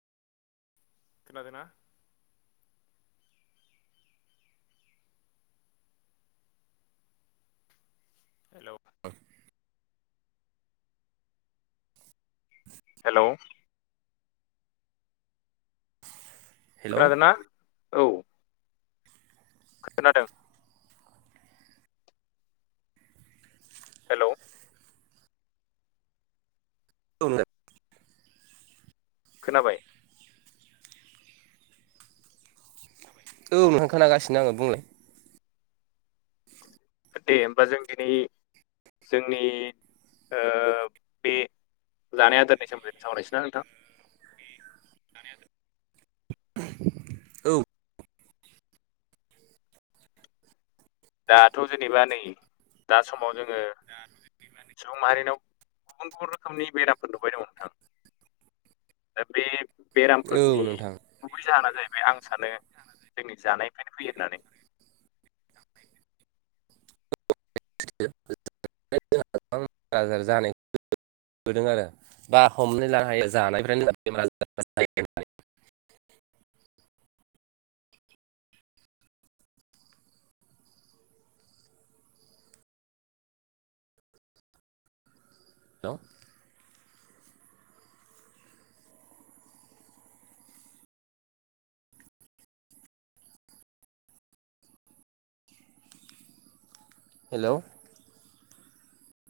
खोनादो ना? हेलौ। ओ। हेलौ हेल' औ खोनादो ना? औ। खोनादों। हेलौ। औ [unintelligible] खोनाबाय? औ नोंथां खोनागासिनो आङो बुंलाय। दे होमबा जों दिनै जोंनि ओ बे जानाय आदारनि सोमोन्दै सावरायसै ना नोंथां? औ। दाथ' जेनेबा नै दा समाव जोङो सुबुं माहारिनाव गुबुन गुबुन रोखोमनि बेरामफोर नुबाय दङ' नोंथां। दा बे औ बेरामफोरनि नोंथां गुबै जाहोना जाहैबाय आं सानो जोंनि जानायनिफ्रायनो फैयो होननानै। [unintelligible] आजार जानायखौ [unintelligible] होदों आरो बा हमनानै लानो हायो [unintelligible] [unintelligible] हेलौ